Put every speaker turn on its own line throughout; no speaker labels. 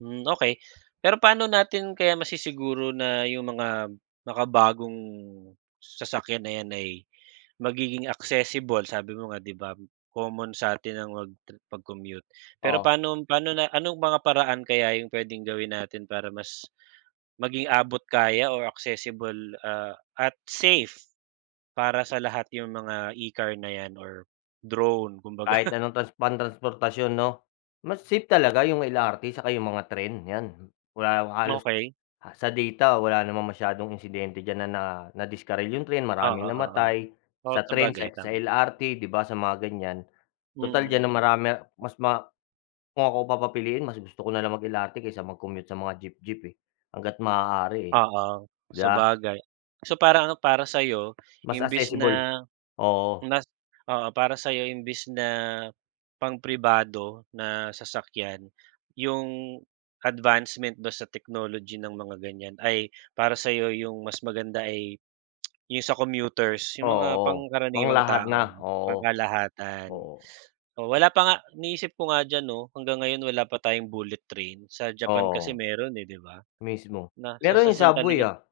Hmm, okey. Pero paano natin kaya masissiguro na yung mga makabagong sasakyan na yan ay magiging accessible. Sabi mo nga, 'di ba, common satin ang magtre mag-commute. Pero
Oh.
paanom paano, na anong mga paraan kaya yung puwedeng gawin natin para mas maging abot kaya or accessible, ah, at safe, para sa lahat yung mga e-car na yan or drone kumbaga?
Kahit anong trans pantransportasyon, 'no? Mas safe talaga 'yong LRT, saka 'yong mga tren, 'yan. Wala yong halos
Okey.
ah, sa data wala namang masiyadong insidente diyan na na, ah, nadiskarel. 'Yong tren
Oo,
maraming
oo.
namatay
Oh,
sa tren,
sabagay
sa X sa
tama.
LRT, 'di ba, sa mga ganiyan.
Mm,
Total diyan ang
mm.
marami mas ma kung ako papapiliin mas gusto ko na lang mag-LRT kaysa mag-commute sa mga jeep-jeep eh. Hangga't maaari
Oo,
eh,'di ba?
sabagay. So, parang ano, para sa'yo,
Mas
imbes
accessible,
na
oo.
nas oo, para sa'yo imbis na pang pribado na sasakyan, 'yung advancement ba sa technology ng mga ganiyan ay para sa'yo yung mas maganda ay yung sa commuters' yung mga
Oo, pang
pangkaraniwang
lahat
tao,
na,
no,
oo.
pangkalahatan.
Oo.
Oh, wala pa nga iniisip ko nga diyan, 'no? Hanggang ngayon wala pa tayong bullet train sa Japan kasi
Oo.
meron, eh, 'di ba,
Mismo.
na sa
Meron
sa
yung
sin
subway,
talagang
ah.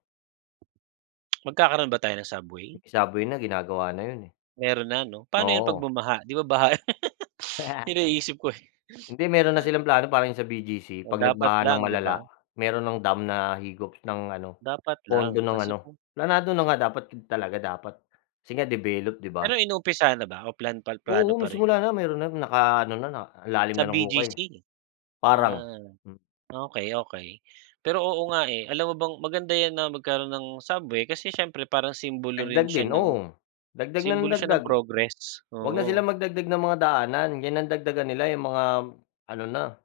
Magkakaroon ba tayo ng subway?
'Yong subway na ginagawa na 'yon, eh.
Meron na, 'no? Paano yun pag
Oo.
bumaha, di ba, baha iniisip ko, eh
Hindi meron na silang plano parang yung sa BGC,
Oh,
'pag
dapat
nagbaha ng
lang, 'di
malala
ba?
meron ng dam na higop ng ano,
Dapat
pondo
lang
ng
kasi
ano,
kung
planado na nga dapat eb talaga dapat kasi nga develop, di ba?
Pero inuumpisahan na ba o plan pa plano
Oo, may
pa rin
simula
yun?
na meron ng naka ano na, na lalim
Sa
na ng
BGC?
hukay. Parang,
Na
hmm.
okey, okey. Pero oo nga, eh, alam mo bang maganda yan na magkaroon ng subway kasi siyempre parang simbolo rin
Dagdag
siya
din,
ng
oo. Dagdag na ng
simbolo siya ng
dagdag.
progress,
Huwag na sila
oo.
magdagdag ng mga daanan, yan ang dagdagan nila yung mga, ano na.